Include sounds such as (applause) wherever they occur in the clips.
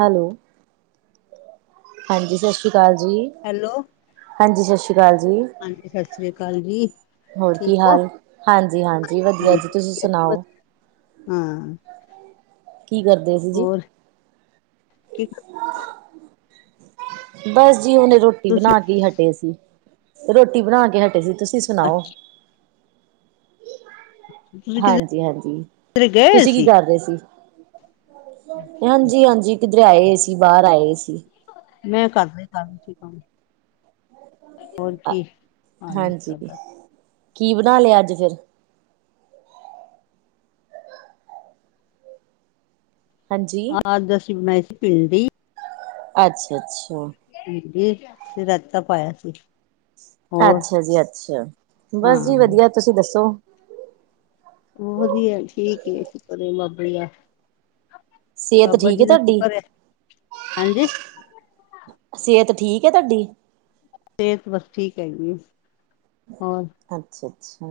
Hello, ਹਾਂਜੀ ਸਸ਼੍ਰੀ ਕਾਲ ਜੀ। ਹੈਲੋ। ਹਾਂਜੀ, ਸਸ਼੍ਰੀ ਕਾਲ ਜੀ। ਹਾਂਜੀ, ਸਸ੍ਰੀਆ ਕਾਲ ਜੀ। ਹੋਰ ਕੀ ਠੀਕ ਹੋ? ਹਾਲ? ਹਾਂਜੀ-ਹਾਂਜੀ ਵਦੀਆ ਹਾਂਜੀ ਜੀ, ਤੁਸੀਂ ਵਧੀਆ ਜੀ, ਸੁਣਾਓ? ਹਾਂ। ਕੀ ਕਰ ਹੋਰ ਕੀ ਬਸ ਜੀ ਹੁਨੇ ਰੋਟੀ ਤੁਸੀਂ ਬਨਾ ਕੇ ਹਟੇ ਸੀ ਰੋਟੀ ਬਣਾ ਕੇ ਹਟੇ ਸੀ ਤੁਸੀਂ ਸ ਸੁਨਾਓ ਅੱਛਾ ਤੁਸੀਂ ਕਿਧਰੇ ਹਾਂਜੀ ਹਾਂਜੀ ਗਏ ਹੋਏ ਤੁਸੀਂ ਕੀ ਸੀ? ਕਰ ਰਹੇ ਸੀ ਹਾਂਜੀ ਹਾਂਜੀ ਕਿਧਰੇ ਆਏ ਸੀ ਬਾਹਰ ਆਏ ਸੀ। ਮੈਂ ਘਰ ਦੇ ਕਰ ਰਹੀ ਸੀ ਕੰਮ ਹੋਰ ਕੀ ਹਾਂਜੀ ਸਾਡਾ (unintelligible) ਕੀ ਬਨਾ ਲਿਆ ਅੱਜ ਫੇਰ ਹਾਂਜੀ, ਹਾਂ ਅੱਜ ਅਸੀਂ ਬਣਾਈ ਸੀ ਭਿੰਡੀ ਅੱਛਾ ਅੱਛਾ। ਭਿੰਡੀ ਫਿਰ ਰੈਤਾ ਪਾਇਆ ਸੀ। ਹੋਰ ਅੱਛਾ ਜੀ ਅੱਛਾ ਬਸ ਜੀ ਹਾਂ। ਵਧੀਆ ਤੁਸੀਂ ਦੱਸੋ ਵਧੀਆ ਠੀਕ ਏ ਸ਼ੁਕਰ ਏ ਬਾਬੇ ਦਾ। ਸਿਹਤ ਬਾਬਾ ਠੀਕ ਜੀ ਹੈ ਦਾ ਤੁਹਾਡੀ ਸ਼ੁਕਰ ਏ, ਹਾਂਜੀ ਸੇਹਤ ਠੀਕ ਹੈ ਤੁਹਾਡੀ ਸਿਹਤ ਬਸ ਠੀਕ ਹੈਗੀ ਹੋਰ ਅੱਛਾ ਅੱਛਾ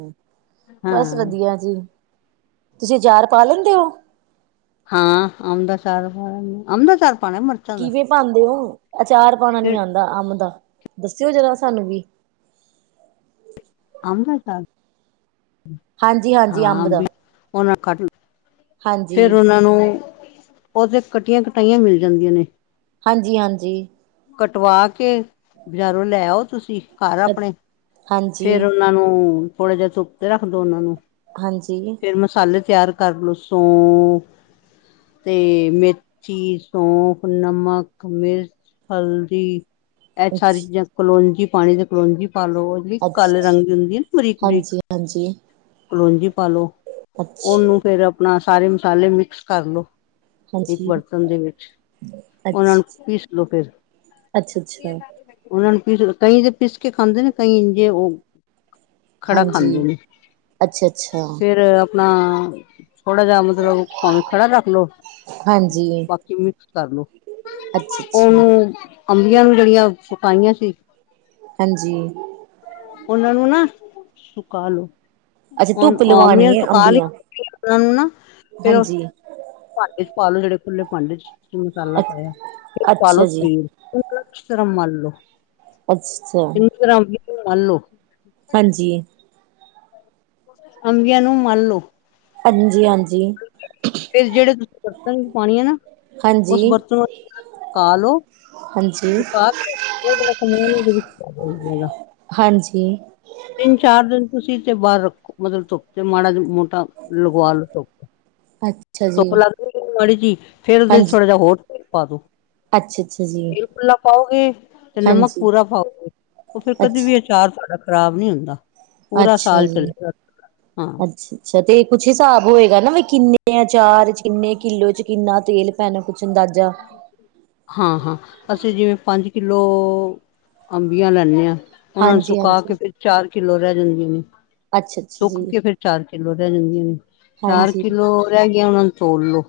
ਬਸ ਹਾਂ। ਵਧੀਆ ਜੀ ਤੁਸੀਂ ਅਚਾਰ ਪਾ ਲੈਂਦੇ ੳ ਹਾਂ ਅੱਮ ਦਾ ਅਚਾਰ ਪਾ ਲੈਨੇ ਆ ਅੱਮ ਦਾ ਅਚਾਰ ਪਾਣਾ ਮਿਰਚਾਂ ਦਾ, ਕਿਵੇਂ ਪਾਂਦੇ ੳ ਅਚਾਰ ਪਾਉਣਾ ਨੀ ਆਂਦਾ ਅੰਮ ਦਾ ਦੱਸਿਓ ਜਰਾ ਸਾਨੂੰ ਵੀ ਅੱਮ ਦਾ ਅਚਾਰ ਹਾਂਜੀ ਹਾਂਜੀ ਹਾਂ ਅੰਬ ਦਾ ਵੀ ਉਹਨਾਂ ਕੱਟ ਫੇਰ ਹਾਂਜੀ ਉਹਨਾਂ ਨੂੰ ਉਹ ਤੇ ਕਟੀਆਂ ਕਟਾਈਆਂ ਮਿਲ ਜਾਂਦੀਆਂ ਨੇ। ਹਾਂਜੀ ਹਾਂਜੀ। ਕਟਵਾ ਕੇ ਬਜਾਰੋਂ ਲੈ ਆਓ ਤੁਸੀਂ ਘਰ ਆਪਣੇ ਫੇਰ ਹਾਂਜੀ ਉਹਨਾਂ ਨੂੰ ਥੋੜਾ ਜਿਹਾ ਧੁੱਪ ਤੇ ਰੱਖਦੋ ਉਹਨਾਂ ਨੂੰ ਹਾਂਜੀ। ਫੇਰ ਮਸਾਲੇ ਤਿਆਰ ਕਰ ਲੋ ਸੋਂਫ ਤੇ ਮੇਥੀ ਸੌਂਫ, ਨਮਕ, ਮਿਰਚ ਹਲਦੀ ਇਹ ਸਾਰੀ ਚੀਜ਼ਾਂ ਅੱਛਾ ਕਲੋਂਜੀ ਪਾਣੀ ਦੇ ਕਲੋਂਜੀ ਪਾ ਲੋ ਕਾਲੇ ਅੱਛਾ ਰੰਗ ਦੀ ਹੁੰਦੀ ਹੈ ਨਾ ਬਰੀਕ ਬਰੀਕ ਹਾਂਜੀ ਹਾਂਜੀ ਕਲੋਂਜੀ ਪਾਲੋ ਅੱਛਾ ਉਹਨੂੰ ਫੇਰ ਆਪਣਾ ਸਾਰੇ ਮਸਾਲੇ ਮਿਕਸ ਕਰ ਲੋ। ਇੱਕ ਹਾਂਜੀ ਬਰਤਨ ਦੇ ਵਿੱਚ ਅੱਛਾ ਉਹਨਾਂ ਨੂੰ ਪੀਸ ਲੋ ਫਿਰ ਅੱਛਾ ਅੱਛਾ ਉਹਨਾ ਨੂੰ ਪੀਸ ਲੋ ਕਈ ਤੇ ਪੀਸ ਕੇ ਖਾਂਦੇ ਨੇ ਕਈ ਇੰਜੇ ਉਹ ਖੜਾ ਖਾਂਦੇ ਹਾਂਜੀ ਨੇ ਅੱਛਾ ਅੱਛਾ ਫੇਰ ਅਪਣਾ ਥੋੜਾ ਜਿਹਾ ਮਤਲਬ ਭਾਵੇਂ ਖੜਾ ਰੱਖ ਲੋੋ ਹਾਂਜੀ ਬਾਕੀ ਮਿਕਸ ਕਰਲੋ ਅੱਛਾ ਅੱਛਾ ਉਹਨੂੰ ਅੰਬੀਆਂ ਵੀ ਜਿਹੜੀਆਂ ਸੁਕਾਈਆਂ ਸੀ ਹਾਂਜੀ। ਉਹਨਾਂ ਨੂੰ ਨਾ ਸੁਕਾ ਲੋੋ। ਅੱਛਾ ਉਹ ੳ ਧੁੱਪ ਅੰਬੀਆ ਲਵਾਉਣੀ ਹੈ ਸੁਕਾ ਲਈ ਅੰਬੀਆਂ ਉਹਨਾ ਨੂੰ ਨਾ ਫੇਰ ਹਾਂਜੀ ਭਾਂਡੇ ਚ ਪਾਲੋ ਜਿਹੜੇ ਖੁੱਲੇ ਭਾਂਡੇ ਚ ਮਸਾਲਾ ਪਾਇਆ ਫੇਰ ਪਾਲੋ ਅੱਛਾ ਜੀ ਤੇਲ ਉਹਨੂੰ ਅੱਛੀ ਤਰਹ ਮਲ ਲੋ ਅੱਛਾ ਲ ਲ ਲੋ (unintelligible) (unintelligible) ਹਾਂਜੀ। ਅੰਬੀਆਂ ਨੂੰ ਮਲ ਲੋ। ਹਾਂਜੀ- ਹਾਂਜੀ। ਫੇਰ ਜਿਹੜੇ ਤੁਸੀਂ ਡੱਬੇ ਵਿਚ ਪਾਣੀ ਏ ਨਾ ਉਸ ਹਾਂਜੀ ਬਰਤਨ ਨੂੰ ਸੁਕਾ ਲੋ, ਹਾਂਜੀ ਸੁਕਾ ਕੇ ਓਹ ਜਿਹੜਾ ਸਮਾਨ ਏ ਇਹਦੇ ਵਿਚ ਪਾ ਦੇਣਾ। ਹਾਂਜੀ। ਤਿੰਨ -ਚਾਰ ਦਿਨ ਤੁਸੀਂ ਤੇ ਬਾਹਰ ਰੱਖੋ। ਮਦਲ ਤੋੱ ਕਤੇ ਮਾ ਦੀ ਮੋਟਾ ਲਗਵਾਲ ਤੋਪ। ਤੇ ਅੱਛਾ ਜੀ ਧੁੱਪ ਲੱਗਦੀ ਮਾੜੀ ਜੀਹੀ, ਫੇਰ ਉਹਦੇ ਚ' ਹਾਂਜੀ ਥੋੜ੍ਹਾ ਜਿਹਾ ਹੋਰ ਢਲ ਪਾ ਦੋ। ਅੱਛਾ ਅੱਛਾ ਜੀ ਤੇਲ ਖੁਲਾ ਪਾਓਗੇ। ਤੇ ਨਮਕ ਹਾਂਜੀ ਪੂਰਾ ਪਾਓਗੇ। ਉਹ ਫਰ ਕਦੇ ਵੀ ਅ ਅੱਛਾ ਅਚਾਰ ਤੁਹਾਡਾ ਖ਼ਰਾਬ ਨੀ ਹੁੰਦਾ, ਪੂਰਾ ਅੱਛਾ ਸਾਲ ਜੀ ਚਲਦਾ। ਅੱਛਾ- ਅੱਛਾ ਤੇ ਕੁਛ ਹਿਸਾਬ ਹੋਏਗਾ ਨਾ ਕਿੰਨੇ ਆਚਾਰ ਕਿੰਨੇ ਕਿੱਲੋ ਚ' ਕਿੰਨਾ ਤੇਲ ਪੈਣਾ ਕੁਛ ਅੰਦਾਜ਼ਾ ਹਾਂ- ਹਾਂ ਅਸੀਂ ਜਿਵੇਂ ਪੰਜ ਕਿਲੋ, ਅੰਬੀਆਂ ਲੈਂਦੇ ਹਾਂ। ਉਹਨਾ ਨੂੰ ਹਾਂਜੀ ਸੁਕਾ ਕੇ ਹਾਂਜੀ ਫਿਰ ਚਾਰ ਕਿੱਲੋ ਰਹਿ ਜਾਂਦੀਆਂ ਨੇ। ਅੱਛਾ ਅੱਛਾ ਜੀ ਸੁੱਕ ਕੇ ਫਿਰ ਚਾਰ ਕਿੱਲੋ ਰਹਿ ਜਾਂਦੀਆਂ ਨੇ, ਚਾਰ ਹਾਂਜੀ ਕਿੱਲੋ ਰਹਿ ਗਈਆਂ ਉਹਨਾਂ ਨੂੰ ਤੋਲ ਲੋੋ।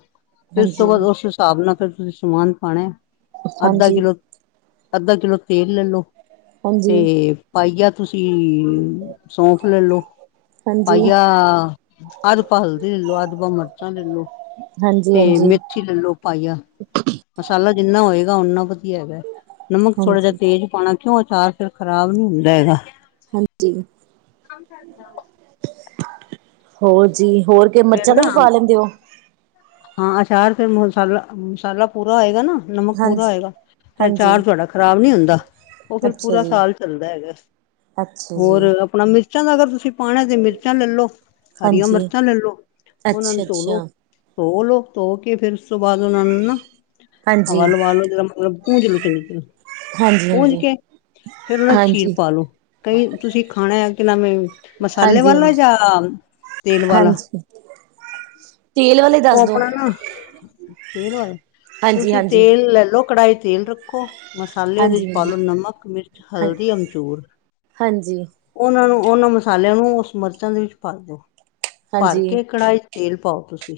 ਫਿਰ ਉਸ ਤੋਂ ਹਾਂਜੀ ਬਾਅਦ ਹਾਂਜੀ ਉਸ ਹਿਸਾਬ ਨਾਲ ਫਿਰ ਤੁਸੀਂ ਸਮਾਨ ਪਾਣਾ। ਅੱਧਾ ਹਾਂਜੀ ਕਿੱਲੋ ਅੱਧਾ ਕਿੱਲੋ ਤੇਲ ਲੈ ਲੋ। ਹਾਂਜੀ ਤੇ ਪਾਈਆ ਤੁਸੀਂ ਸੌਂਫ ਲੈ ਲੋ। ਹਾਂਜੀ ਪਾਈਆ ਅੱਧ ਪਾ ਹਲਦੀ ਲੈ ਲੋ, ਅੱਧ ਪਾ ਮਿਰਚਾਂ ਲੈ ਲੋ। ਹਾਂ। ਤੇ ਮੇਥੀ ਲੈ ਲੋ ਪਾਈਆ। ਮਸਾਲਾ ਜਿੰਨਾ ਹੋਏਗਾ ਓਨਾ ਵਧੀਆ ਹੈਗਾ। ਨਮਕ ਥੋੜ੍ਹਾ ਜਿਹਾ ਹਾਂਜੀ ਤੇਜ਼ ਪਾਉਣਾ ਕਿਉਂ ਅਚਾਰ ਫਿਰ ਖਰਾਬ ਨੀ ਹੁੰਦਾ ਹੈਗਾ। ਹਾਂਜੀ। ਹੋਰ ਜੀ ਹੋਰ ਕੇ ਫੇਰ ਮਿਰਚਾਂ ਤੇ ਨਾ, ਵੀ ਪਾ ਲੈਂਦੇ ਹੋ ਹਾਂ ਅਚਾਰ ਫਿਰ ਮਸਾਲਾ -ਮਸਾਲਾ ਪੂਰਾ ਹੋਏਗਾ ਨਾ। ਨਮਕ ਪੂਰਾ ਹਾਂਜੀ ਹੋਏਗਾ ਤੇ ਹਾਂਜੀ ਅਚਾਰ ਤੁਹਾਡਾ ਖ਼ਰਾਬ ਨੀ ਹੁੰਦਾ। ਉਹ ਫਿਰ ਅੱਛਾ ਪੂਰਾ ਜੀ ਸਾਲ ਚੱਲਦਾ ਹੈਗਾ। ਅੱਛਾ ਹੋਰ, ਜੀ ਆਪਣਾ ਮਿਰਚਾਂ ਦਾ ਅਗਰ ਤੁਸੀਂ ਪਾਣਾ ਤੇ ਮਿਰਚਾਂ ਲੈ ਲੋ, ਹਰੀਆਂ ਹਾਂਜੀ ਮਿਰਚਾਂ ਲੈ ਲੋ, ਉਹਨਾਂ ਅੱਛਾ ਨੂੰ ਧੋਲੋ। ਅੱਛਾ ਧੋ ਲੋ, ਧੋ ਕੇ ਫੇਰ ਉਸ ਤੋਂ ਬਾਅਦ ਉਹਨਾ ਨੂੰ ਨਾ, ਹਾਂਜੀ ਹਵਾ ਲਵਾ ਲੋ ਜਿਹੜ ਮਤਲਬ ਪੂੰਜ ਲੋ ਚੰਗੀ ਤਰ੍ਹਾਂ, ਹਾਂਜੀ ਪੂੰਜ ਹਾਂਜੀ ਕੇ, ਫੇਰ ਉਹਨਾ ਚੀਰ ਹਾਂਜੀ ਪਾ ਲੋ। ਕਈ ਤੁਸੀਂ ਖਾਣਾ ਆ ਕਿ ਨਵੇਂ ਮਸਾਲੇ ਹਾਂਜੀ ਵਾਲਾ ਜਾਂ ਤੇਲ ਹਾਂਜੀ ਵਾਲਾ। ਹਾਂਜੀ ਤੇਲ ਵਾਲੇ ਉਹ ਦੱਸ ਦੋ ਆਪਣਾ ਨਾ, ਤੇਲ ਵੱਲ, ਹਾਂਜੀ ਤੁਸੀਂ ਹਾਂਜੀ ਤੇਲ ਲੈਲੋ ਕੜਾਹੀ ਤੇਲ ਰੱਖ ਦੇਖੋ, ਮਸਾਲੇ ਉਹਦੇ ਹਾਂਜੀ ਚ ਹਾਂਜੀ ਪਲੋ ਨਮਕ, ਮਿਰਚ, ਹਾਂ ਹਲਦੀ, ਅਮਚੂਰ। ਹਾਂਜੀ। ਉਹਨਾਂ ਨੂੰ ਉਹਨਾਂ ਮਸਾਲਿਆਂ ਨੂੰ ਉਸ ਮਿਰਚਾਂ ਦੇ ਵਿੱਚ ਭਰ ਦਿਓ। ਭਰ ਹਾਂਜੀ ਕੇ ਕੜਾਹੀ ਤੇਲ ਪਾਓ ਤੁਸੀਂ।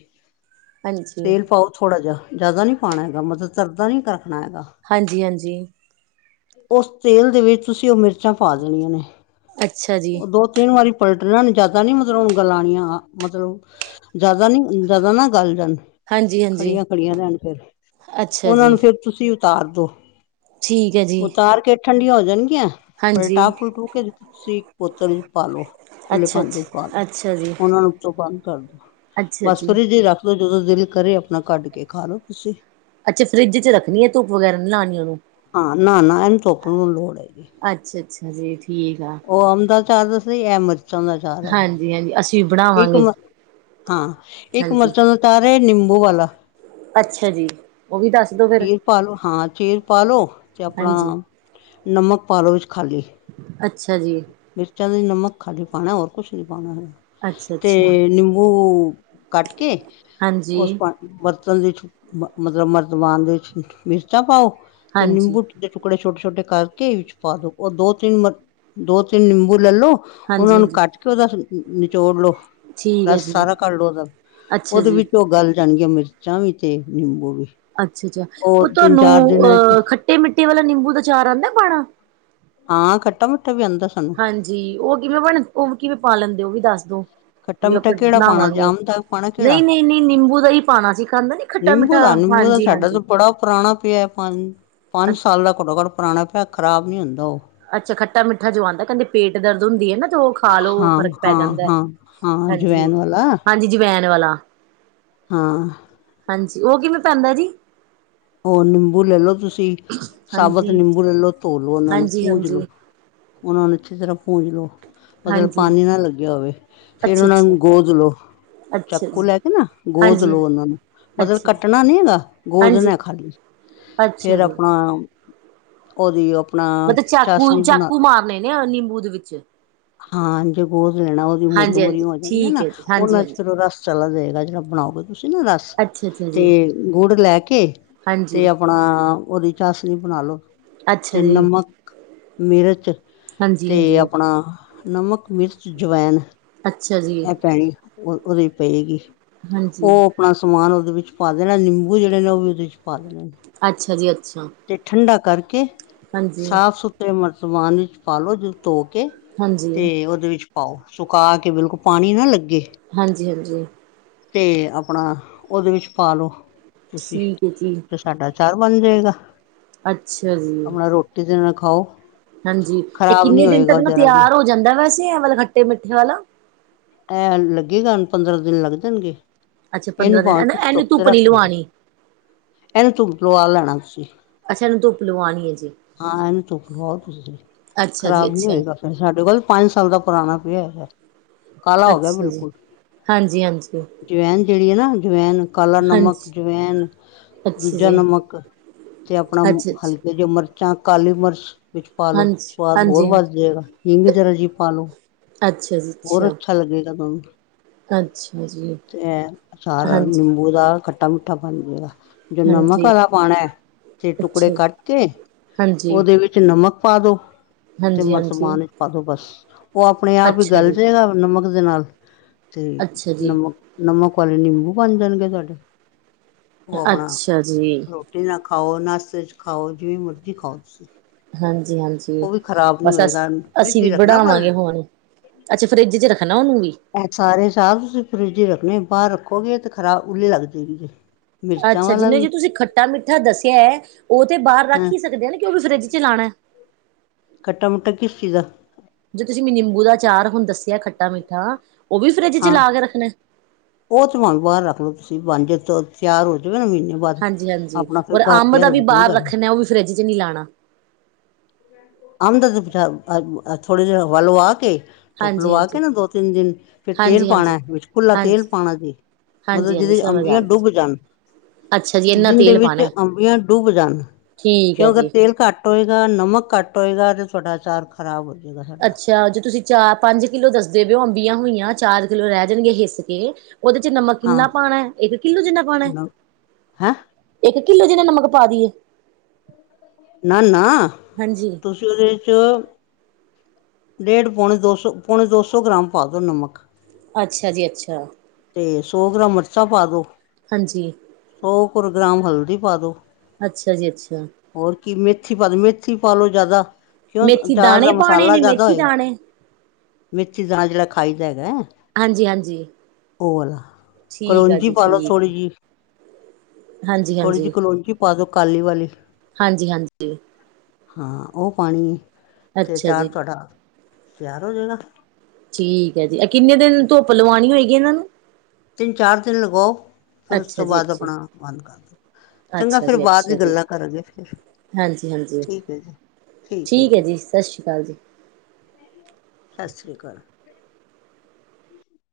ਹਾਂਜੀ ਤੇਲ ਪਾਓ। ਥੋੜ੍ਹਾ ਜਿਹਾ, ਜ਼ਿਆਦਾ ਨਹੀਂ ਪਾਉਣਾ ਹੈਗਾ ਮਦਦ ਤਰਦਾ ਨਹੀਂ ਕਰਨਾ ਹੈਗਾ। ਹਾਂਜੀ- ਹਾਂਜੀ। ਉਸ ਤੇਲ ਦੇ ਵਿੱਚ ਤੁਸੀਂ ਉਹ ਮਿਰਚਾਂ ਪਾ ਦੇਣੀਆਂ ਨੇ। ਅੱਛਾ ਜੀ ਉਹ ਦੋ ਤਿੰਨ ਵਾਰੀ ਪਲਟਣਾ ਨੂੰ ਜਿਆਦਾ ਨੀ ਮਤਲਬੁਣ ਗਲਉਣੀਆਂ, ਮਤਲਬ ਜਿਆਦਾ ਨੀ, ਜਿਆਦਾ ਨਾ ਗੱਲ ਜਾਣ। ਹਾਂਜੀ ਹਾਂਜੀ ਖੜੀਆਂ- ਖੜੀਆਂ ਰੈਣ ਫੇਰ, ਅੱਛਾ ਉਹਨਾ ਜੀ ਨੂੰ ਫੇਰ ਤੁਸੀਂ ਉਤਾਰ ਦੋ। ਠੀਕ। ਹੈ ਜੀ ਉਤਾਰ ਕੇ ਠੰਡੀਆਂ ਹੋ ਜਾਣਗੀਆਂ ਹਾਂਜੀ ਪਲਟਾ- ਪਲਟੂ ਕੇ ਤੁਸੀਂ ਬੋਤਰ ਚ' ਪਾਲੋ। ਖੁੱਲੇ ਅੱਛਾ ਭਾਂਡੇ ਵਿਚ ਅੱਛਾ ਪਾਲੋ, ਅੱਛਾ ਜੀ ਉਹਨਾਂ ਨੂੰ ਤੋਂ ਬੰਦ ਕਰਦੋ, ਅੱਛਾ ਬਸ ਜੀ ਫਰੇਜ ਚ ਰੱਖਦੋ, ਜਦੋਂ ਦਿਲ ਕਰੇ ਆਪਨਾ ਕੱਢ ਕੇ ਖਾ ਲੋ ਤੁਸੀਂ। ਅੱਛਾ, ਫਰਿੱਜ ਚ ਰੱਖਨੀ ਏ, ਧੁਪ ਵਗੈਰਾ ਨੀ ਲਾਨੀ ਉਨੂੰ। ਹਾਂ ਨਾ-ਨਾ ਏਨੂੰ ਧੁੱਪ ਨੂੰ ਲੋੜ ਹੈਗੀ। ਅੱਛਾ, ਅੱਛਾ ਜੀ, ਠੀਕ। ਆ ਓ ਅੰਬ ਦਾ ਚਾਰ ਦੱਸੇਆ, ਏ ਮਰਚਾਂ ਦਾ ਚਾਰ ਹੈਗਾ। ਹਾਂਜੀ -ਹਾਂਜੀ ਅਸੀਂ ਬੜਾ ਇੱਕ ਮ ਹਾਂ ਇਕ ਹਾਂਜੀ ਮਰਚਾਂ ਦਾ ਆਚਾਰ ਏ। ਨੀਂਬੂ ਵਾਲਾ। ਅੱਛਾ ਜੀ, ਓ ਓ ਵੀ ਦੱਸ ਦੋ ਫੇਰ। ਚੀਰ ਪਾਲੋ ਹਾਂ, ਚੀਰ ਪਾਲੋ ਤੇ ਆਪਨਾ ਹਾਂਜੀ ਨਮਕ ਪਾ ਲਓ ਵਿੱਚ ਖਾਲੀ। ਅੱਛਾ ਜੀ। ਮਿਰਚਾਂ ਦੇ ਨਮਕ ਖਾਲੀ ਪਾਨਾ, ਹੋਰ ਕੁਛ ਨੀ ਪਾਨਾ, ਅੱਛਾ ਅੱਛਾ ਤੇ ਨਿੰਬੂ ਕੱਟ ਕੇ ਹਾਂਜੀ ਉਸ ਪਾ ਬਰਤਨ ਦੇ ਵਿੱਚ-ਮਤਲਬ ਮਰਤਬਾਨ ਦੇ ਮਿਰਚਾਂ ਪਾਓ ਤੇ ਹਾਂਜੀ ਨਿੰਬੂ ਦੇ ਟੁਕੜੇ ਛੋਟੇ, ਛੋਟੇ ਕਰਕੇ ਵਿੱਚ ਪਾ ਦੋ, ਔਰ ਦੋ- ਤਿੰਨ, ਦੋ -ਤਿੰਨ ਨਿੰਬੂ ਲੈਲੋ। ਉਨਾ ਹਾਂਜੀ ਨੂੰ ਹਾਂਜੀ ਕੱਟ ਕੇ ਉਦਾ ਨਿਚੋੜ ਲਓ। ਠੀਕ ਹੈ ਰਸ ਜੀ ਸਾਰਾ ਕੱਢ ਲਓ ਉਦਾ, ਅੱਛਾ ਉਦੇ ਜੀ ਵਿੱਚ ਓ ਗੱਲ ਜਾਨਗੀਆਂ ਮਿਰਚਾਂ ਵੀ ਤੇ ਨਿੰਬੂ ਵੀ। ਅੱਛਾ, ਅੱਛਾ ਓ ਉਹ ਤਿੰਨ ਤਾਨੂੰ ਚਾਰ ਦਿਨਾਂ ਵਿੱਚ ਅ ਖੱਟੇ-ਮਿੱਟੇ ਵਾਲਾ ਨਿੰਬੂ ਦਾ ਚਾਰ ਆਂਦਾ ਪਾਨਾ। ਹਾਂ, ਖੱਟਾ -ਮੀਠਾ ਵੀ ਆਂਦਾ। ਹਾਂਜੀ, ਓ ਕਿਵੇਂ ਬਨ, ਓ ਕਿਵੇਂ ਪਾ ਲੈਂਦੇ ਓ? ਓ ਵੀ ਦੱਸ ਦੋ। ਖੱਟਾ ਵੀ ਮਿੱਠਾ ਆਪਾਂ ਕਿਹੜਾ ਪਾਉਣਾ ਬਨਾਵਾਂਗੇ, ਆਮ ਦਾ ਪਾਉਣਾ ਕਿਹੜਾ ਨਈ, ਨਈ, ਨਈ ਨਿੰਬੂ ਦਾ ਹੀ ਪਾਨਾ ਸੀ, ਖਾਂਦਾ ਨੀ। ਖੱਟਾ ਮਿੱਠਾ ਨਿੰਬੂ ਦਾ, ਨਿੰਬੂ ਦਾ ਹਾਂਜੀ ਸਾਡਾ ਹਾਂਜੀ ਤਾਂ ਬੜਾ ਪੁਰਾਣਾ ਪੇਆ। ਪੰਜ, ਪੰਜ ਸਾਲ ਦਾ ਘੱਟੋ-ਘੱਟ ਪੁਰਾਨਾ ਪੇਆ, ਖਰਾਬ ਨੀ ਹੁੰਦਾ ਓ। ਅੱਛਾ, ਖੱਟਾ-ਮਿੱਠਾ ਜੋ ਆਂਦਾ, ਕਹਿੰਦੇ ਪੇਟ ਦਰਦ ਹੁੰਦੀ ਹੈ ਨਾ ਓ ਖਾ ਲੋ ਹਾਂ ਫ਼ਰਕ ਪੈ ਹਾਂ ਜਾਂਦਾ, ਹਾਂ ਹਾਂ ਅਜਵੈਨ ਵਾਲਾ ਹਾਂਜੀ-ਹਾਂਜੀ ਜਵੈਨ ਵਾਲਾ। ਹਾਂ। ਹਾਂਜੀ, ਓ ਕਿਵੇਂ ਪੈਂਦਾ ਜੀ? ਔਰ ਨਿੰਬੂ ਲੈ ਲੋ ਤੁਸੀਂ, ਸਾਬਤ ਹਾਂਜੀ ਨਿੰਬੂ ਲੈ ਲਓ, ਧੋ ਲੋ ਉਨਾਂ ਨੂੰ ਹਾਂਜੀ ਪੂੰਜ ਲੋ ਹਾਂਜੀ ਉਨਾ ਨੂੰ ਅਛੀ ਤਰ੍ਹਾਂ ਪੂੰਜ ਲੋ। ਮਤਲਬ ਹਾਂਜੀ ਪਾਨਾ ਨਾ ਲੱਗੇਆ ਹੋਵੇ, ਫੇਰ ਅੱਛਾ ਉਨਾ ਅੱਛਾ ਨੂੰ ਗੋਦ ਲੋ। ਅੱਛਾ ਚਾਕੂ ਜੀ ਲੈ ਕੇ ਨਾ ਗੋਦ ਹਾਂਜੀ ਲਓ, ਉਨਾ ਨੂੰ ਮਤਲਬ ਅੱਛਾ ਜੀ ਕੱਟਨਾ ਨੀ ਹੈਗਾ ਹਾਂਜੀ ਗੋਦਨਾ। ਅੱਛਾ ਫੇਰ ਜੀ ਆਪਨਾ ਉਦੀ ਓ ਆਪਨਾ ਮਤਲਬ ਚਾਕੂ ਚਾਸ਼ਨੀ ਬਨਾ ਚਾਕੂ ਮਾਰਨੇ ਨੇ ਨਿੰਬੂ ਦੇ ਵਿੱਚ ਹਾਂ ਜੇ ਗੋਦ ਲੈਨੀ ਉਦੀ ਮੂਰੀਆਂ- ਹਾਂਜੀ ਹਾਂਜੀ ਮੂਰੀਆਂ ਹੋ ਜਾਨੀਆਂ ਠੀਕ ਨਾ, ਹੈ ਜੀ ਹਾਂਜੀ ਉਨਾ ਚ ਹਾਂਜੀ ਫੇਰ ਓ ਰਸ ਚਲਾ ਜਾਏਗਾ ਜਿਹੜਾ ਬਨਾਓਗੇ, ਤੁਸੀਂ ਨਾ ਰਸ ਅੱਛਾ ਅੱਛਾ ਤੇ ਜੀ ਗੁੜ ਲੈ ਕੇ ਤੇ ਹਾਂਜੀ ਆਪਨਾ ਉਦੀ ਚਾਸਨੀ ਬਨਾ ਲੋ, ਤੇ ਅੱਛਾ ਜੀ ਨਮਕ, ਮਿਰਚ ਹਾਂਜੀ ਤੇ ਹਾਂਜੀ ਆਪਨਾ ਨਮਕ, ਮਿਰਚ, ਜਵੈਂਨ ਅੱਛਾ ਜੀ। ਏਅ ਪੈਨੀ, ਓ ਉਦੇ ਚ ਪਏਗੀ ਓ ਹਾਂਜੀ ਆਪਨਾ ਸਮਾਨ ਉਦੇ ਵਿੱਚ ਪਾ ਦੇਨਾ, ਨਿੰਬੂ ਜੇੜੇ ਨੇ ਓ ਵੀ ਉਦੇ ਵਿੱਚ ਪਾ ਦੇਨੇ ਨੇ। ਅੱਛਾ ਜੀ ਅੱਛਾ ਤੇ ਠੰਡਾ ਕਰਕੇ ਹਾਂਜੀ ਸਾਫ-ਸੁਥਰੇ ਮਰਤਵਾਨ ਵਿੱਚ ਪਾ ਲੋ, ਜੇ ਤੋਪ ਕੇ ਹਾਂਜੀ ਤੇ ਉਦੇ ਵਿੱਚ ਪਾਓ, ਸੁਕਾ ਕੇ ਬਿਲਕੁਲ ਪਾਨੀ ਨਾ ਲੱਗੇ। ਹਾਂਜੀ-ਹਾਂਜੀ। ਤੇ ਆਪਣਾ ਉਹਦੇ ਵਿੱਚ ਪਾਲੋ ਤੁਸੀਂ ਠੀਕ ਹੈ ਜੀ ਤਾਡਾ ਚਾਰ ਬਣ ਜਾਏਗਾ। ਅੱਛਾ ਜੀ। ਕਿਸੇ ਨਾਲ ਖਾਓ। ਹਾਂਜੀ ਇਹ ਖ਼ਰਾਬ ਨੀ ਕਿੰਨੇ ਦਿਨ ਤੱਕ ਹੋਏਗਾ ਨਾ ਜਰਾ ਵੀ ਤਿਆਰ ਹੋ ਜਾਂਦਾ ਵੈਸੇ ਆ ਮਤਲਬ ਖੱਟੇ ਮਿੱਠੇ ਵਾਲਾ। ਐ ਲੱਗੇਗਾ ਹੁਨ ਪੰਦਰਾਂ ਦਿਨ ਲੱਗ ਜਾਣਗੇ ਅੱਛਾ ਇਹਨੂੰ ਪੰਦਰਾਂ ਭਾਵੇਂ ਦਿਨ ਨਾ ਤੁਸੀਂ ਇਹਨੂੰ ਧੁੱਪ ਤੇ ਨੀ ਰੱਖ ਦੋ। ਲਵਾਉਣੀ ਇਹਨੂੰ ਧੁੱਪ ਲਵਾ ਲੈਣਾ ਤੁਸੀਂ। ਅੱਛਾ ਇਹਨੂੰ ਧੁੱਪ ਲਵਾਉਣੀ ਹੈ ਜੀ ਹਾਂ ਇਹਨੂੰ ਧੁੱਪ ਲਵਾਓ ਤੁਸੀਂ ਅੱਛਾ ਜੀ ਖ਼ਰਾਬ ਨੀ ਅੱਛਾ ਹੋਏਗਾ। ਸਾਡੇ ਕੋਲ ਪੰਜ ਸਾਲ ਦਾ ਪੁਰਾਣਾ ਪਿਆ ਹੋਇਆ। ਅੱਛਾ ਜੀ ਹਾਂਜੀ, ਹਾਂਜੀ। ਜਵੈਨ ਜਿਹੜੀ ਹੈ ਨਾ ਜਵੈਨ ਕਾਲਾ ਨਮਕ ਹਾਂਜੀ ਜਵੈਨ ਅੱਛਾ ਦੂਜਾ ਜੀ ਨਮਕ ਤੇ ਆਪਣਾ ਅੱਛਾ ਹਲ ਅੱਛਾ ਇਹ ਜੋ ਮਿਰਚਾਂ ਕਾਲੀ ਮਿਰਚ ਵਿੱਚ ਪਾ ਲਉ ਹਾਂਜੀ ਹਾਂਜੀ ਸਵਾਦ ਹੋਰ ਹਾਂਜੀ ਵੱਧ ਜਾਏਗਾ ਹਿੰਗ ਜਰਾ ਜੀ ਪਾ ਲਉ। ਅੱਛਾ ਜੀ ਅੱਛਾ। ਹਲਕਾ ਲੱਗੇਗਾ ਤੁਹਾਨੂੰ ਅੱਛਾ ਜੀ ਤੇ ਐ ਸਾਰਾ ਹਾਂਜੀ ਨਿੰਬੂ ਦਾ ਕੱ ਖਟਾ ਮਿੱਠਾ ਬਣ ਜੇਗਾ। ਜੋ ਨਮਕ ਹਾਂਜੀ ਵਾਲਾ ਪਾਉਣਾ, ਤੇ ਟੁਕੜੇ ਅੱਛਾ ਕੱਟ ਕੇ ਹਾਂਜੀ, ਉਹਦੇ ਵਿੱਚ। ਵਿੱਚ ਨਮਕ ਪਾ ਦੋ, ਤੇ ਹਾਂਜੀ, ਹਾਂਜੀ ਮਰਤਬਾਨ ਵਿੱਚ ਪਾ ਦੋ, ਬਸ ਉਹ ਆਪਣੇ ਆਪ ਹੀ। ਅੱਛਾ ਜੀ। ਗਲ ਜੇਗਾਂ ਨਮਕ ਦੇ ਨਾਲ ਤੇ ਅੱਛਾ ਜੀ, ਨਮਕ। ਨਮਕ ਵਾਲੇ ਨਿੰਬੂ ਬਣ ਜਾਣਗੇ ਤੁਹਾਡੇ ਉਹ ਆਪਣਾ। ਅੱਛਾ ਜੀ, ਰੋਟੀ ਨਾ ਖਾਓ, ਨਾਸਤੇ ਚ ਖਾਓ, ਜਿਵੇਂ ਮਰਜ਼ੀ ਖਾਓ ਤੁਸੀਂ। ਹਾਂਜੀ-ਹਾਂਜੀ ਉਹ ਵੀ ਖ਼ਰਾਬ ਨਹੀਂ ਬਸ ਹੋਏਗਾ ਅਸੀ-ਅਸੀਂ ਫਰਿੱਜ ਹੀ ਵੀ ਰੱਖਣਾ ਪਰ ਬਣਾਾਵਾਂਗੇ ਹੁਣ। ਅੱਛਾ ਫਰਿੱਜ ਚ ਰੱਖਣਾ ਉਹਨੂੰ ਵੀ? ਸਾਰੇ ਸਾਲ ਤੁਸੀਂ ਫਰਿੱਜ ਹੀ ਰੱਖਣੇ, ਬਾਹਰ ਰੱਖੋਗੇ ਤੇ ਖਰਾਬ, ਉੱਲੀ ਲੱਗ ਜਾਏਗੀ। ਮਿਰਚਾਂ ਅੱਛਾ ਵਾਲਾ ਜਿਨੇ ਵੀ ਜੇ ਤੁਸੀਂ ਖੱਟਾ ਮਿੱਠਾ ਦੱਸਿਆ, ਉਹ ਤੇ ਬਾਹਰ ਹੈਂ ਰੱਖ ਹੀ ਸਕਦੇ ਆ ਨਾ, ਕਿ ਉਹ ਵੀ ਫਰਿੱਜ ਚ ਲਾਣਾ? ਖੱਟਾ ਮਿੱਠਾ ਕਿਸ ਚੀਜ਼ ਦਾ? ਜੋੇ ਤੁਸੀਂ ਮੈ ਨਿੰਬੂ ਦਾ ਚਾਰ ਹੁਣ ਦੱਸਿਆ ਖੱਟਾ ਮਿੱਠਾ, ਉਹ ਵੀ ਫਰਿੱਜ ਚ ਹਾਂ ਲਾ ਕੇ ਰੱਖਣਾ? ਉਹ ਤੇ ਭਾਵੇਂ ਬਾਹਰ ਰੱਖ ਲੋੋ ਤੁਸੀਂ ਬਣ ਜਾ ਤਿਆਰ ਹੋ ਜਾਵੇ ਨਾਂ ਮਹੀਨੇ ਬਾਅਦ ਹਾਂਜੀ-ਹਾਂਜੀ ਆਪਣਾ ਫਿਰ ਔਰ ਬਾਹਰ ਅੰਬ ਪਿਆ ਦਾ ਵੀ ਰਵੇ ਕੋਈ ਬਾਹਰ ਗੱਲ ਨਹੀਂ ਰੱਖਣਾ, ਉਹ ਵੀ ਫਰਿੱਜ ਚ ਨਹੀ ਲਾਉਣਾ। ਆਮਦਾ (unintelligible) ਥੋੜ੍ਹੀ ਦੇ ਵਾਹ ਆ ਕੇ ਧੁੱਪ ਹਾਂਜੀ, ਲਵਾ ਕੇ ਹਾਂਜੀ, ਨਾ ਦੋ ਤਿੰਨ ਦਿਨ, ਫੇਰ ਤੇਲ ਹਾਂਜੀ, ਹਾਂਜੀ, ਪਾਉਣਾ ਵਿੱਚ ਖੁੱਲਾ ਤੇਲ ਹਾਂਜੀ, ਪਾਉਣਾ ਜੀ। ਮਤਲਬ ਹਾਂਜੀ, ਹਾਂਜੀ ਜਿਹਦੇ ਸਮਝ ਅੰਬੀਆਂ ਆ ਗਈ। ਡੁੱਬ ਜਾਣ। ਅੱਛਾ ਜੀ ਇੰਨਾ ਜੀਹਦੇ ਤੇਲ ਵਿੱਚ ਪਾਣਾ ਅੰਬੀਆਂ ਡੁੱਬ ਜਾਣ ਠੀਕ ਕਿ ਹੈ ਅਗਰ ਜੀ। ਤੇਲ ਘੱਟ। ਘੱਟ ਹੋਏਗਾ, ਨਮਕ ਘੱਟ ਹੋਏਗਾ ਤੇ ਤੁਹਾਡਾ ਅਚਾਰ ਖਰਾਬ ਹੋ ਜਾਵੇਗਾ ਸਾਡਾ। ਅਚਾਰ ਜੋੇ ਤੁਸੀਂ ਚਾਰ ਪੰਜ ਕਿੱਲੋ ਦੱਸਦੇ ਪਏ ਓ ਅੰਬੀਆਂ ਹੋਈਆਂ ਚਾਰ ਕਿੱਲੋ ਰਹਿ ਜਾਣਗੇ ਹਿਸ ਕੇ। ਉਹਦੇ ਚ ਨਮਕ ਹਾਂ ਕਿੰਨਾ ਪਾਉਣਾ? ਇੱਕ ਕਿੱਲੋ ਜਿੰਨਾ ਪਾਉਣਾ? ਨ ਹੈਂ ਇੱਕ ਕਿੱਲੋ ਜਿੰਨਾ ਨਮਕ ਪਾ ਦੀਏ? ਨਾ-ਨਾ ਹਾਂਜੀ ਤੁਸੀਂ ਉਹਦੇ ਚ। ਡੇਢ ਪੌਣੇ ਦੋ ਸੌ-ਪੌਣੇ ਦੋ ਸੌ ਗ੍ਰਾਮ ਪਾ ਦਿਉ ਨਮਕ। ਅੱਛਾ ਜੀ ਅੱਛਾ। ਤੇ, ਸੌ ਗ੍ਰਾਮ ਮਿਰਚਾਂ ਪਾ ਦੋ। ਹਾਂਜੀ। ਸੌ ਕੁ ਗ੍ਰਾਮ ਹਲਦੀ ਪਾ ਦੋ। ਅੱਛਾ ਜੀ ਅੱਛਾ। ਹੋਰ ਕੀ ਮੇਥੀ ਪਾ ਲਓ ਮੇਥੀ ਪਾਾਲੋ ਜ਼ਿਆਦਾ ਕਿਉ ਮੇਥੀ ਅਚਾਰ ਦਾ ਦਾਣੇ ਪਾਣੇ ਮਸਾਲਾ ਨੇ ਜ਼ਿਆਦਾ। ਮੇਥੀ ਦਾਣੇ (inaudible) ਮੇਥੀ ਦਾਣਾ ਜਿਹੜਾ ਖਾਈਦਾ ਹੈਗਾ ਹੈ। ਹਾਂਜੀ ਹਾਂਜੀ। ਓਹ ਵਾਲਾ, ਠੀਕ ਆ ਕਲੋਂਜੀ ਜੀ ਪਾ ਲੋ ਠੀਕ ਥੋੜੀ ਆ ਜਿਹੀ। ਹਾਂਜੀ ਥੋੜੀ ਜਿਹੀ ਹਾਂਜੀ ਕਲੋਂਜੀ ਪਾ ਦੋ ਕਾਲੀ ਵਾਲੀ। ਹਾਂਜੀ -ਹਾਂਜੀ। ਹਾਂ, ਉਹ ਪਾਉਣੀ ਏ ਤੇ ਅੱਛਾ ਅਚਾਰ ਜੀ। ਤੁਹਾਡਾ, ਤਿਆਰ ਹੋ ਜਾਣਾ। ਠੀਕ ਹੈ ਜੀ, ਇਹ ਕਿੰਨੇ ਦਿਨ ਧੁੱਪ ਲਵਾਉਣੀ ਹੋਏਗੀ ਇਹਨਾਂ ਨੂੰ। ਤਿੰਨ ਚਾਰ ਦਿਨ ਲਗਾਓ,। ਫਿਰ ਉਸ ਅੱਛਾ ਤੋਂ ਜੀ ਬਾਅਦ ਅੱਛਾ ਆਪਣਾ, ਬੰਦ ਕਰ ਦਿਉ। ਚੰਗਾ ਅੱਛਾ ਫੇਰ ਜੀ ਬਾਅਦ ਦੀ ਅੱਛਾ ਜੀ। ਗੱਲਾਂ ਕਰਾਂਗੇ ਫਿਰ, ਹਾਂਜੀ-ਹਾਂਜੀ ਠੀਕ ਹੈ ਜੀ। ਠੀਕ ਹੈ ਜੀ, ਸਤਿ ਸ਼੍ਰੀ ਅਕਾਲ ਜੀ। ਸਤਿ ਸ੍ਰੀ ਅਕਾਲ।